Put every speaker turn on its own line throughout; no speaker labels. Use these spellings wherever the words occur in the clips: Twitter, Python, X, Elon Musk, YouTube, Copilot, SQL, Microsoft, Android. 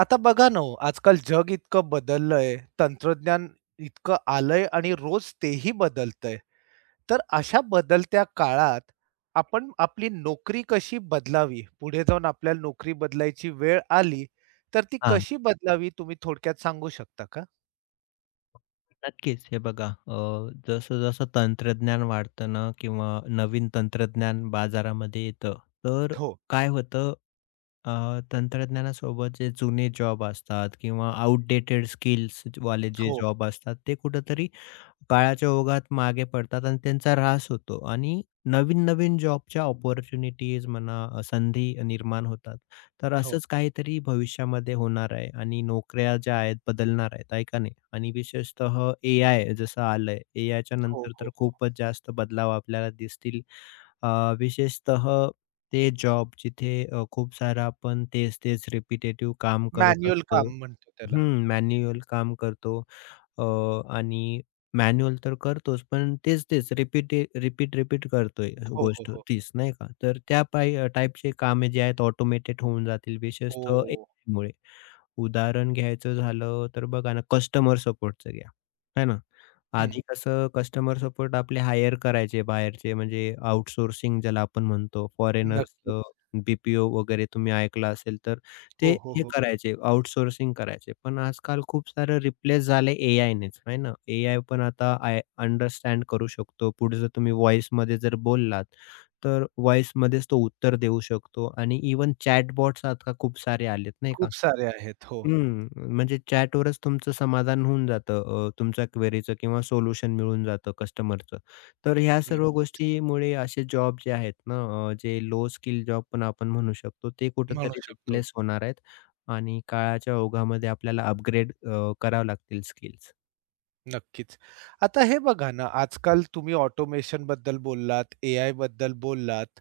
आता बघा ना हो, आजकाल जग इतकं बदललंय, तंत्रज्ञान इतकं आलंय आणि रोज तेही बदलतंय. तर अशा बदलत्या काळात आपण आपली नोकरी कशी बदलावी? पुढे जाऊन आपल्याला नोकरी बदलायची वेळ आली, तर ती
हां,
कशी बदलावी तुम्ही थोडक्यात सांगू शकता का?
नक्कीच. हे बघा जसं-जसं तंत्रज्ञान वाढतं ना किंवा नवीन तंत्रज्ञान बाजारामध्ये येतं, तर
हो,
काय होतं तंत्रज्ञानासोबत जे जुने जॉब असतात किंवा आउटडेटेड स्किल्स वाले जे
हो,
जॉब असतात, ते कुठेतरी काळाच्या ओघात मागे पडतात आणि त्यांचा ऱ्हास होतो आणि नवीन-नवीन जॉबच्या अपॉर्च्युनिटीज म्हणा, संधी निर्माण होतात. तर
हो,
असंच काहीतरी भविष्यामध्ये होणार आहे आणि नोकऱ्या ज्या आहेत बदलणार आहेत, आहे का नाही? आणि विशेषतः एआय जसं आलंय, एआयच्या
हो,
नंतर तर
हो, हो.
खूपच जास्त बदलाव आपल्याला दिसतील. अ, विशेषतः ते जॉब जिथे खूप सारं आपण तेच-तेच रिपिटेटिव्ह काम करत
मॅन्युअल
असतो.
काम म्हणतो त्याला.
हं, मॅन्युअल काम करतो अ, आणि मॅन्युअल तर करतोच, पण तेच-तेच रिपीट रिपीट, रिपीट करतोय
हो, हो,
गोष्ट
हो.
तीच नाही का? तर त्या पायी टाइपचे कामे जे आहेत ऑटोमेटेड होऊन जातील विशेषतः
हो.
एआयमुळे. उदाहरण घ्यायचं झालं तर बघा ना, कस्टमर सपोर्टचं घ्या, है ना?
हं.
आधी कसं कस्टमर सपोर्ट आपले हायर करायचे बाहेरचे म्हणजे आउटसोर्सिंग ज्याला आपण म्हणतो हं. फॉरेनर्स
नक्कीच.
ओ वगैरे तुम्ही ऐकलं असेल तर ते
हो, हो,
हे
हो.
करायचे आउटसोर्सिंग करायचे. पण आजकाल खूप सारं रिप्लेस झालं एआयनेच आहे ना. एआय पण आता आय अंडरस्टँड करू शकतो. पुढे जर तुम्ही व्हॉईसमध्ये जर बोललात, तर व्हॉईसमध्येच तो उत्तर देऊ शकतो आणि इव्हन चॅटबॉट्स आता खूप सारे आलेत नाही का?
खूप सारे आहेत. हो,
हं, म्हणजे चॅटवरच तुमचं समाधान होऊन जातं. तुमच्या क्वेरीचं किंवा सोल्युशन मिळून जातं कस्टमरचं. तर ह्या सर्व
नक्कीच
गोष्टीमुळे असे जॉब जे आहेत ना, जे लो स्किल जॉब पण आपण म्हणू शकतो, ते
म्हणू
कुठेतरी
शकतो.
रिप्लेस होणार आहेत आणि काळाच्या ओघामध्ये आपल्याला अपग्रेड करावं लागतील स्किल्स.
नक्कीच. आता हे बघा ना, आजकाल तुम्ही ऑटोमेशनबद्दल बोललात, एआयबद्दल बोललात,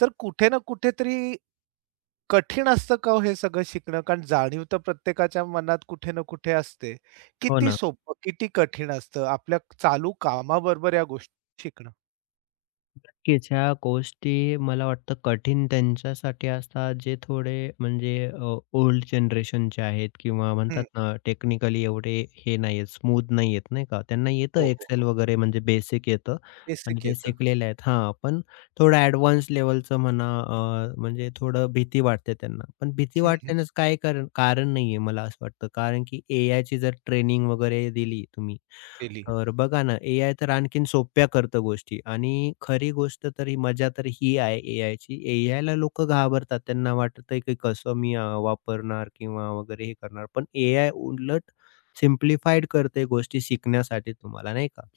तर कुठे ना कुठेतरी कठीण असतं का हो हे सगळं शिकणं? कारण जाणीव तर प्रत्येकाच्या मनात कुठे ना कुठे असते.
हो
किती
ना.
सोपं, किती कठीण असतं आपल्या चालू कामाबरोबर या गोष्टी शिकणं?
नक्कीच. ह्या गोष्टी मला वाटतं कठीण त्यांच्यासाठी असतात जे थोडे म्हणजे ओल्ड जनरेशनचे आहेत किंवा
हं.
म्हणतात ना टेक्निकली एवढे हे नाही आहेत, स्मूथ नाही आहेत नाही का. त्यांना येतं
हो, हो,
एक्सेल
हो.
वगैरे म्हणजे बेसिक येतं आणि
बेसिक
ते
येतं.
शिकलेले आहेत. हां, पण थोडं ॲडव्हान्स लेव्हलचं म्हणा म्हणजे थोडं भीती वाटते त्यांना. पण भीती
हं, हं.
वाटण्याचं काय कारण कारण नाहीये मला असं वाटतं. कारण की एआयची जर ट्रेनिंग वगैरे दिली तुम्ही
केली.
तर बघा ना, एआय तर आणखीन सोप्या करतं गोष्टी आणि खरी गोष्ट तर ही मजा तर ही आहे एआयची. एआयला लोकं घाबरतात. त्यांना वाटतंय की कसं मी वापरणार किंवा वगैरे हे करणार. पण एआय उलट सिम्प्लिफाईड करते गोष्टी शिकण्यासाठी तुम्हाला, नाही का?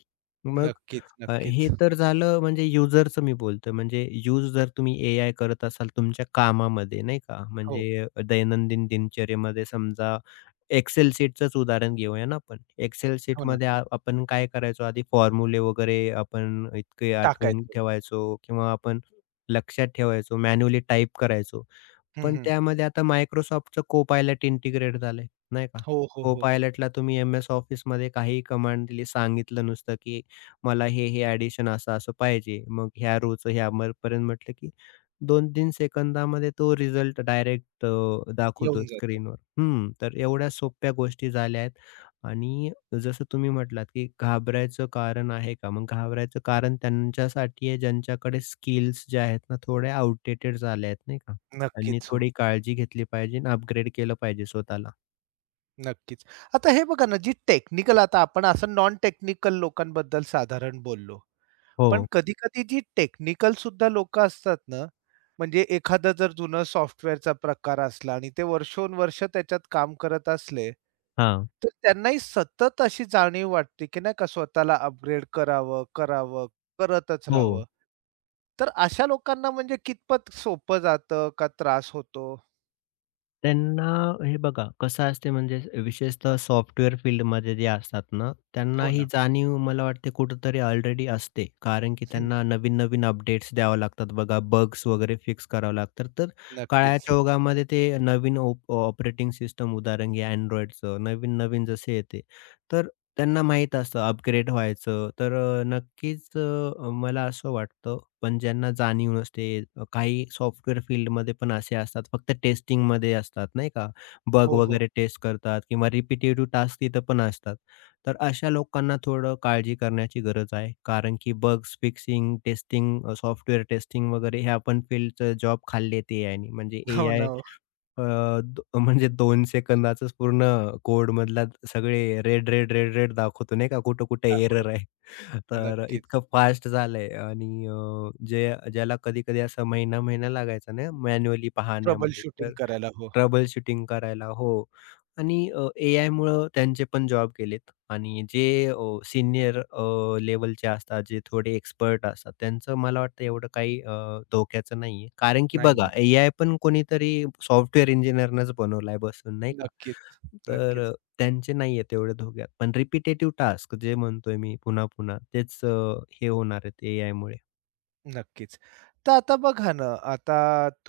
मग
नक्कीच,
हे
नक्कीच.
तर झालं म्हणजे युजरचं मी बोलतोय. म्हणजे यूज जर तुम्ही एआय करत असाल तुमच्या कामामध्ये, नाही का?
हो,
म्हणजे दैनंदिन दिनचर्येमध्ये समजा एक्सेल शीटचंच उदाहरण घेऊया ना आपण. एक्सेल
हो ना.
शीटमध्ये आपण काय करायचो आधी फॉर्म्युले वगैरे आपण इतके आठवून
टाकायचं.
ठेवायचो किंवा आपण लक्षात ठेवायचो, मॅन्युअली टाइप करायचो.
हं,
पण
हं.
त्यामध्ये आता Microsoftचं Copilot इंटिग्रेट झालंय, नाही का?
हो, हो, हो.
Copilotला तुम्ही एम-एस ऑफिसमध्ये काहीही कमांड दिली, सांगितलं नुसतं, की मला हे ॲडिशन असं-असं पाहिजे. मग ह्या रोचं ह्या मरपर्यंत म्हटलं, की 2-3 सेकंदामध्ये तो रिझल्ट डायरेक्ट दाखवतो
येऊन जातं.
स्क्रीनवर. हं, तर एवढ्या सोप्या गोष्टी झाल्या आहेत आणि जसं तुम्ही म्हटलात, की घाबरायचं कारण आहे का? मग घाबरायचं कारण त्यांच्यासाठी आहे ज्यांच्याकडे स्किल्स ज्या आहेत ना, थोड्या आउटडेटेड झाल्या आहेत नाही का? त्यांनी
नक्कीच, हो.
थोडी काळजी घेतली पाहिजे अपग्रेड केलं पाहिजे स्वतःला.
नक्कीच. आता हे बघा ना, जी टेक्निकल आता आपण असं नॉन टेक्निकल लोकांबद्दल साधारण बोललो. पण
हो.
कधी-कधी जी टेक्निकल सुद्धा लोकं असतात ना, म्हणजे एखादा जर जुनं सॉफ्टवेअरचा प्रकार असला आणि ते वर्षोनवर्ष त्याच्यात काम करत असले,
हां.
तर त्यांनाही सतत अशी जाणीव वाटते, की नाही का स्वतःला अपग्रेड करावं, करावं, करतच
हो.
राहावं. तर अशा लोकांना म्हणजे कितपत सोपं जातं का त्रास होतो?
त्यांना हे बघा कसं असते म्हणजे विशेषतः सॉफ्टवेअर फील्डमध्ये जे असतात ना, त्यांना
हो
ही
ना.
जाणीव मला वाटते कुठेतरी ऑलरेडी असते. कारण की
हं.
त्यांना नवीन-नवीन अपडेट्स द्यावं लागतात बघा, बग्स वगैरे फिक्स करावं लागतात. तर
नक्कीच.
काळाच्या ओघामध्ये ते नवीन ऑपरेटिंग सिस्टम उदाहरण घ्या Androidचं, नवीन-नवीन जसे येते. तर त्यांना माहीत असतं अपग्रेड व्हायचं, तर नक्कीच मला असं वाटतं, पण ज्यांना जाणीव नसते, काही सॉफ्टवेअर फील्डमध्ये पण असे असतात, फक्त टेस्टिंगमध्ये असतात नाही का? बग
हो, हो.
वगैरे टेस्ट करतात किंवा रिपिटेटिव्ह टास्क तिथं पण असतात. तर अशा लोकांना थोडं काळजी करण्याची गरज आहे, कारण की bugs fixing, testing, software testing वगैरे ह्या पण फील्डचं जॉब खाल्लेत एआयने. म्हणजे
हो ना.
एआय
हो.
अ, द म्हणजे 2 सेकंदाचाच पूर्ण कोडमधला सगळे रेड दाखवतो नाही का, कुठं-कुठे
दाखव.
एरर आहे. तर इतकं
नक्कीच.
फास्ट झालंय आणि जे ज्याला कधी-कधी असा महिना-महिना लागायचा ना मॅन्युअली
ट्रबल
पाहण्यामध्ये
शूटिंग
तर
करायला. हो.
ट्रबल शूटिंग करायला. हो. आणि एआयमुळं त्यांचे पण जॉब गेलेत आणि जे सीनियर लेव्हलचे असतात, जे थोडे एक्सपर्ट असतात, त्यांचं मला वाटतं एवढं काही धोक्याचं नाहीये. कारण की बघा,
नाही.
एआय पण कोणीतरी सॉफ्टवेअर इंजिनिअरनंच बनवलाय बसून, नाही का?
नक्कीच,
तर
नक्कीच,
त्यांचे नाहीये तेवढे धोक्यात. पण रिपिटेटिव्ह टास्क जे म्हणतोय मी पुन्हा-पुन्हा, तेच हे होणार आहेत एआयमुळे.
नक्कीच. तर आता बघा ना, आता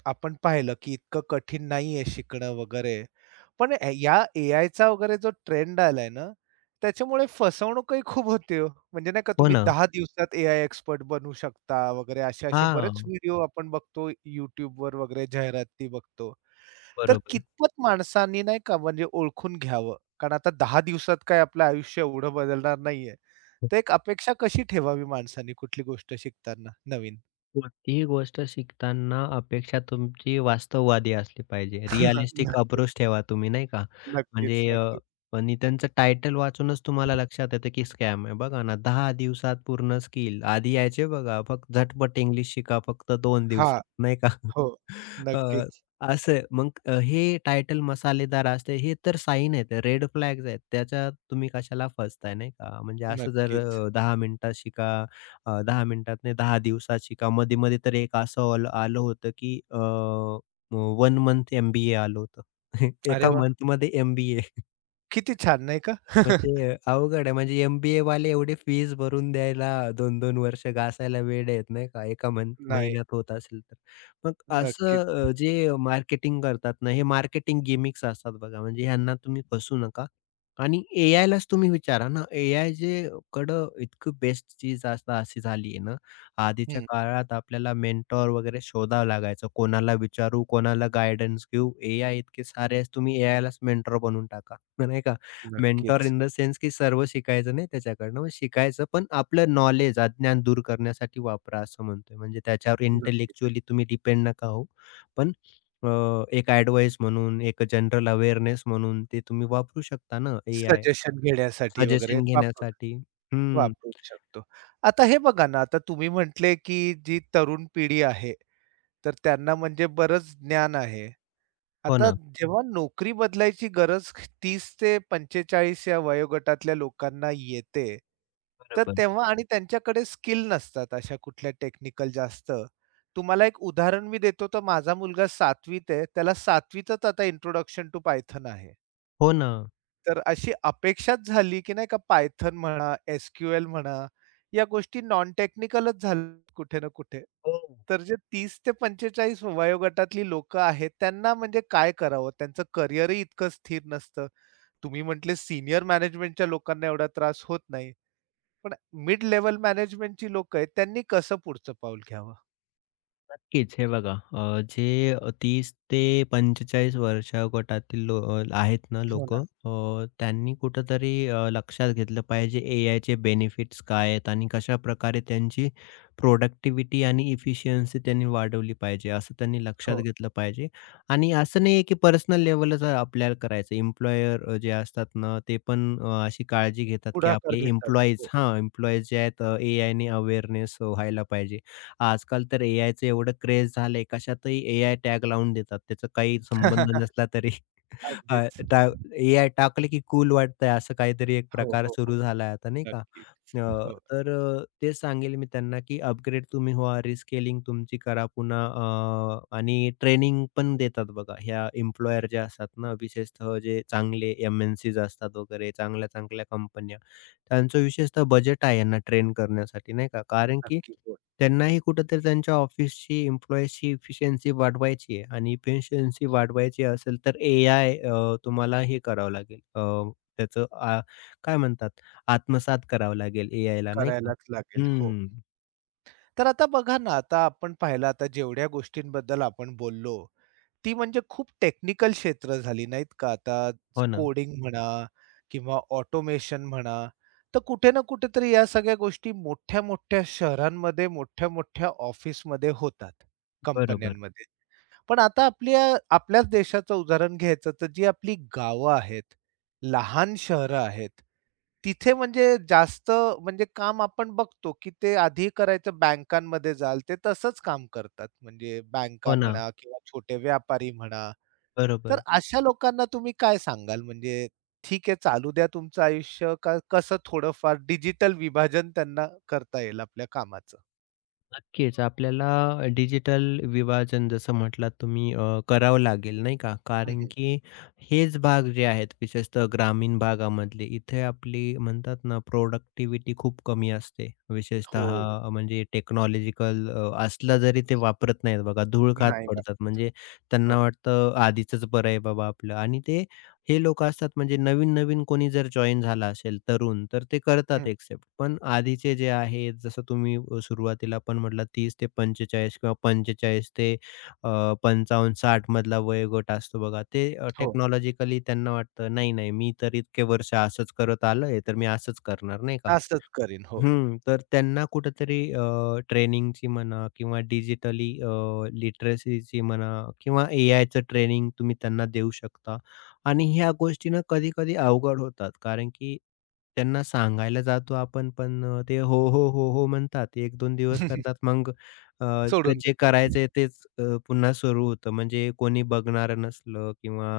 आपण पाहिलं की इतकं कठीण नाहीये शिकणं वगैरे. पण ए या ए चा वगैरे जो ट्रेंड आलाय ना, त्याच्यामुळे फसवणूकही खूप होते हो. म्हणजे नाही का
हो
तुम्ही
ना.
10 दिवसात एआय एक्सपर्ट बनू शकता वगैरे असे-असे बरेच
हां,
व्हिडिओ आपण बघतो YouTubeवर वगैरे जाहिराती बघतो. तर
बरोबर.
कितपत माणसांनी नाही का म्हणजे ओळखून घ्यावं? कारण आता 10 दिवसात काय आपलं आयुष्य एवढं बदलणार नाहीये. तर एक अपेक्षा कशी ठेवावी माणसांनी कुठली गोष्ट शिकताना नवीन?
कोणतीही गोष्ट शिकताना अपेक्षा तुमची वास्तववादी असली पाहिजे. रिअलिस्टिक अप्रोच
नक्कीच,
ठेवा तुम्ही नाही का? म्हणजे
नक्कीच, नक्कीच.
आणि त्यांचं टायटल वाचूनच तुम्हाला लक्षात येतं की स्कॅम आहे. बघा ना दहा दिवसात पूर्ण स्किल. आधी यायचे बघा फक्त झटपट इंग्लिश शिका फक्त 2
हां,
दिवसात नाही का?
हो.
अ,
नक्कीच,
असं मग हे टायटल मसालेदार असते. हे तर साईन आहेत, रेड फ्लॅग्स आहेत. त्याच्यात तुम्ही कशाला फसताय नाही का? म्हणजे असं जर
नक्कीच.
10 मिनिटात शिका 10 मिनिटात नाही 10 दिवसाची का मध्ये-मध्ये तर एक असं आलं आलं होतं की one month MBA B A आलं होतं.
अरे
एका
वाह!
मंथ एमबीए
किती छान नाही का?
म्हणजे अवघड आहे. म्हणजे एम वाले एवढी फीज भरून द्यायला दोन-दोन वर्ष घासायला वेड आहेत नाही का, एका मन
नाही.
महिन्यात होत असेल तर. मग
नक्कीच.
असं जे मार्केटिंग करतात ना, हे मार्केटिंग गिमिक्स असतात बघा, म्हणजे ह्यांना तुम्ही फसू नका आणि एआयलाच तुम्ही विचारा ना, एआय जे कडं इतकं बेस्ट चीज आता अशी झाली आहे ना, आधीच्या
हं.
काळात आपल्याला मेंटॉर वगैरे शोधावं लागायचं. कोणाला विचारू, कोणाला गाईडन्स घेऊ. एआय इतके सारे आहेत, तुम्ही एआयलाच मेंटॉर बनवून टाका, नाही का? मेंटॉर
नक्कीच,
इन द सेन्स की सर्व शिकायचं नाही त्याच्याकडनं, मग शिकायचं पण आपलं नॉलेज, अज्ञान दूर करण्यासाठी वापरा असं म्हणतोय. म्हणजे त्याच्यावर
नक्कीच.
इंटेलेक्चुअली तुम्ही डिपेंड नका हो पण अ, एक ॲडव्हाइस म्हणून, एक जनरल अवेअरनेस म्हणून ते तुम्ही वापरू शकता ना एआय
सजेशन घेण्यासाठी वगैरे
सजेशन
वापरू
घेण्यासाठी. हं.
वापरू शकतो. आता हे बघा ना, आता तुम्ही म्हटले, की जी तरुण पिढी आहे तर त्यांना म्हणजे बरंच ज्ञान आहे.
हो
आता
ना.
जेव्हा नोकरी बदलायची गरज 30 ते 45 या वयोगटातल्या लोकांना येते, तर
बरोबर.
तेव्हा आणि त्यांच्याकडे स्किल नसतात अशा कुठल्या टेक्निकल जास्त. तुम्हाला एक उदाहरण मी देतो, तर माझा मुलगा 7वीत आहे. त्याला 7वीतच आता इंट्रोडक्शन टू पायथॉन आहे.
हो ना.
तर अशी अपेक्षाच झाली, की नाही का Python म्हणा, एस क्यू म्हणा, या गोष्टी नॉन टेक्निकलच झाल्यात कुठे ना कुठे.
हो.
तर जे 30 ते 45 वयोगटातली लोकं आहेत, त्यांना म्हणजे काय करावं? त्यांचं करिअरही इतकं स्थिर नसतं. तुम्ही म्हटले सीनियर मॅनेजमेंटच्या लोकांना एवढा त्रास होत नाही. पण मिड लेव्हल मॅनेजमेंटची लोकं आहेत, त्यांनी कसं पुढचं पाऊल घ्यावं?
नक्कीच. हे बघा जे तीस ते 45 वर्षा गटातील आहेत ना
हो ना.
लोकं त्यांनी कुठेतरी लक्षात घेतलं पाहिजे एआयचे बेनिफिट्स काय आहेत आणि कशाप्रकारे त्यांची प्रोडक्टिव्हिटी आणि इफिशियन्सी त्यांनी वाढवली पाहिजे, असं त्यांनी लक्षात
हो.
घेतलं पाहिजे. आणि असं नाही की पर्सनल लेव्हलच आपल्याला करायचं. एम्प्लॉयर जे असतात ना, ते पण अशी काळजी घेतात की
पुढाकार
आपले
घेतात.
एम्प्लॉईज
हो.
हां, एम्प्लॉईज जे आहेत एआयने अवेअरनेस व्हायला पाहिजे. आजकाल तर एआयचं एवढं क्रेझ झालंय, कशातही एआय टॅग लावून देतात. त्याचा काही संबंध नसला तरी अ,
अगदीच.
टा एआय की कूल वाटतंय असं काहीतरी एक
हो,
प्रकार
हो, हो.
सुरू झालाय आता नाही का?
नक्कीच. हो.
तर तेच सांगेल मी त्यांना की अपग्रेड तुम्ही व्हा, रिस्केलिंग तुमची करा पुन्हा आणि ट्रेनिंग पण देतात बघा. ह्या एम्प्लॉयर ज्या असतात ना, विशेषतः जे चांगले एम-एन-सीज असतात वगैरे, चांगल्या-चांगल्या कंपन्या, त्यांचं विशेषतः बजेट आहे यांना ट्रेन करण्यासाठी नाही का? कारण की
नक्की. हो.
त्यांनाही कुठेतरी त्यांच्या ऑफिसची एम्प्लॉईजची इफिशियन्सी वाढवायची आहे आणि इफिशियन्सी वाढवायची असेल तर एआय तुम्हाला हे करावं लागेल त्याचं काय म्हणतात आत्मसात करावं लागेल एआयला नाही का?
करायलाच लागेल. हो.
हं.
तर आता बघा ना, आता आपण पाहिलं आता जेवढ्या गोष्टींबद्दल आपण बोललो, ती म्हणजे खूप टेक्निकल क्षेत्र झाली नाहीत का? आता
हो ना.
कोडिंग म्हणा किंवा ऑटोमेशन म्हणा. तर कुठे ना कुठेतरी या सगळ्या गोष्टी मोठ्या-मोठ्या शहरांमध्ये, मोठ्या-मोठ्या ऑफिसमध्ये होतात,
बरोबर.
कंपन्यांमध्ये. पण आता आपल्याच देशाचं उदाहरण घ्यायचं तर जी आपली गावं आहेत, लहान शहरं आहेत, तिथे म्हणजे जास्त म्हणजे काम आपण बघतो, की ते आधी करायचं बँकांमध्ये जाल, ते तसंच काम करतात. म्हणजे
हो
बँका
ना.
म्हणा किंवा छोटे व्यापारी म्हणा. तर
बरोबर.
अशा लोकांना तुम्ही काय सांगाल? म्हणजे ठीक आहे चालू द्या तुमचं आयुष्य का कसं थोडंफार डिजिटल विभाजन त्यांना करता येईल आपल्या कामाचं?
नक्कीच. आपल्याला डिजिटल विभाजन जसं म्हटलात तुम्ही करावं लागेल नाही का? कारण
हं,
की हेच भाग जे आहेत विशेषतः ग्रामीण भागामधले इथे आपली म्हणतात ना प्रोडक्टिव्हिटी खूप कमी असते.
हो.
विशेषतः म्हणजे टेक्नॉलॉजिकल असला जरी ते वापरत नाहीत बघा. धूळ खात
नाही मग.
पडतात. म्हणजे त्यांना
हो.
वाटतं आधीचंच बरं आहे बाबा आपलं आणि ते हे लोक असतात म्हणजे नवीन-नवीन कोणी जर जॉइन झाला असेल तरुण, तर ते करतात
हं.
एक्सेप्ट. पण आधीचे जे आहेत, जसं तुम्ही सुरुवातीला पण म्हटलात 30 ते 45 किंवा 45 ते अ, 55-60 मधला वयोगट असतो बघा. ते
हो.
टेक्नॉलॉजिकली त्यांना वाटतं, "नाही, नाही, मी तर इतके वर्ष असंच करत आलोय, तर मी असंच करणार," नाही का?
असंच करीन. हो.
हं, तर त्यांना कुठेतरी ट्रेनिंगची म्हणा किंवा डिजिटली लिटरसीची म्हणा किंवा एआयचं ट्रेनिंग तुम्ही त्यांना देऊ शकता आणि ह्या गोष्टी ना कधी-कधी अवघड होतात. कारण की त्यांना सांगायला जातो आपण, पण ते "हो, हो, हो, हो" म्हणतात. 1-2 दिवस करतात. मग अ,
सोडून
जे
देतात.
करायचंय तेच पुन्हा सुरू होतं. म्हणजे कोणी बघणारं नसलं किंवा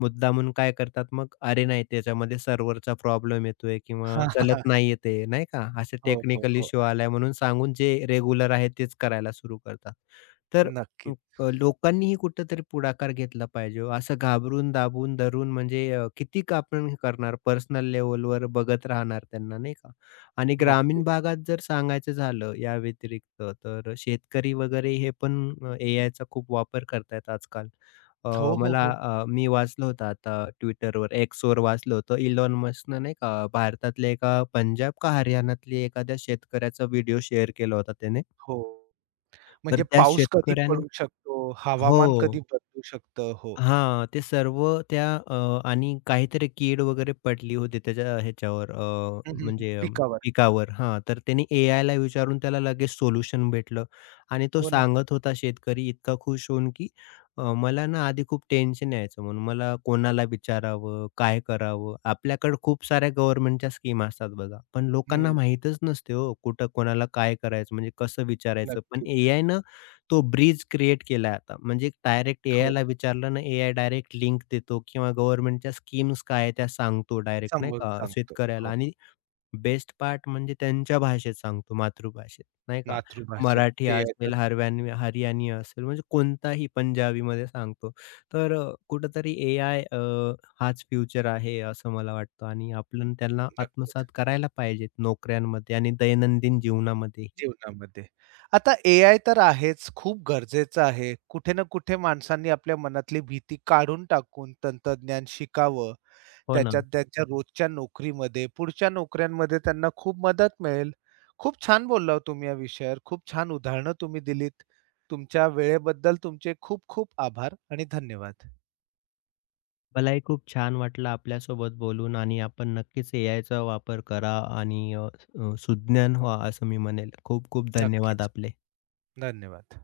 मुद्दामून काय करतात मग, "अरे नाही त्याच्यामध्ये सर्व्हरचा प्रॉब्लेम येतोय किंवा
हां, हां.
चलत नाहीये ते." नाही का? असे
हो, हो,
टेक्निकल
हो.
इश्यू आलाय म्हणून सांगून जे रेग्युलर आहे तेच करायला सुरू करतात. तर
नक्कीच,
लोकांनीही कुठेतरी पुढाकार घेतला पाहिजे हो. असं घाबरून, दाबून, धरून म्हणजे किती का आपण करणार पर्सनल लेव्हलवर बघत राहणार त्यांना नाही का? आणि ग्रामीण
नक्कीच.
भागात जर सांगायचं झालं या व्यतिरिक्त तर शेतकरी वगैरे हे पण एआयचा खूप वापर करतायत आजकाल. अ,
हो, हो,
मला
हो.
मी वाचलं होतं आता Twitterवर, Xवर वाचलं होतं. इलॉन मस्कनं नाही का भारतातल्या एका पंजाब का हरियाणातल्या एखाद्या शेतकऱ्याचा व्हिडिओ शेअर केला होता त्याने.
हो.
तर
म्हणजे
त्या
पाऊस कधी
शेतकऱ्याने
पडू शकतो, हवामान
हो.
कधी बदलू शकतं. हो.
हां, ते सर्व त्या आणि काहीतरी कीड वगैरे पडली होती त्याच्या ह्याच्यावर
हं, हं, हं. पिकावर.
पिकावर हां, तर त्याने एआयला विचारून त्याला लगेच सोल्युशन भेटलं आणि तो
हो ना.
सांगत होता शेतकरी इतका खुश होऊन, की "मला ना आधी खूप टेन्शन यायचं म्हणून मला कोणाला विचारावं, काय करावं?" आपल्याकडे खूप साऱ्या गव्हर्नमेंटच्या स्कीम असतात बघा, पण लोकांना
हं.
माहीतच नसते हो, कुठं कोणाला काय करायचं म्हणजे कसं विचारायचं? पण
नक्कीच.
एआयनं तो ब्रिज क्रिएट केलाय आता. म्हणजे डायरेक्ट
हो.
एआयला विचारलं ना, एआय डायरेक्ट लिंक देतो किंवा गव्हर्नमेंटच्या स्कीम्स काय आहेत त्या सांगतो डायरेक्ट नाही
समजावून
का
सांगतो.
शेतकऱ्याला
हो.
आणि बेस्ट पार्ट म्हणजे त्यांच्या भाषेत सांगतो, मातृभाषेत नाही का.
मातृभाषेत
मराठी
एआयचा
असेल, हरियाणी असेल म्हणजे कोणताही पंजाबीमध्ये सांगतो. तर कुठेतरी एआय हाच फ्युचर आहे असं मला वाटतं आणि आपण त्यांना
नक्कीच
आत्मसात करायला पाहिजेत नोकऱ्यांमध्ये आणि दैनंदिन जीवनामध्येही.
जीवनामध्ये. आता एआय तर आहेच, खूप गरजेचं आहे. कुठे ना कुठे माणसांनी आपल्या मनातली भीती काढून टाकून तंत्रज्ञान शिकावं.
हो ना.
त्याच्यात त्यांच्या रोजच्या नोकरीमध्ये, पुढच्या नोकऱ्यांमध्ये त्यांना खूप मदत मिळेल. खूप छान बोलला हो तुम्ही या विषयावर. खूप छान उदाहरणं तुम्ही दिलीत. तुमच्या वेळेबद्दल तुमचे खूप खूप आभार आणि धन्यवाद.
मलाही खूप छान वाटलं आपल्यासोबत बोलून आणि आपण नक्कीच एआयचा वापर करा आणि अ, अ, सुज्ञान व्हा असं मी म्हणेल. खूप खूप धन्यवाद
नक्कीच.
आपले.
धन्यवाद.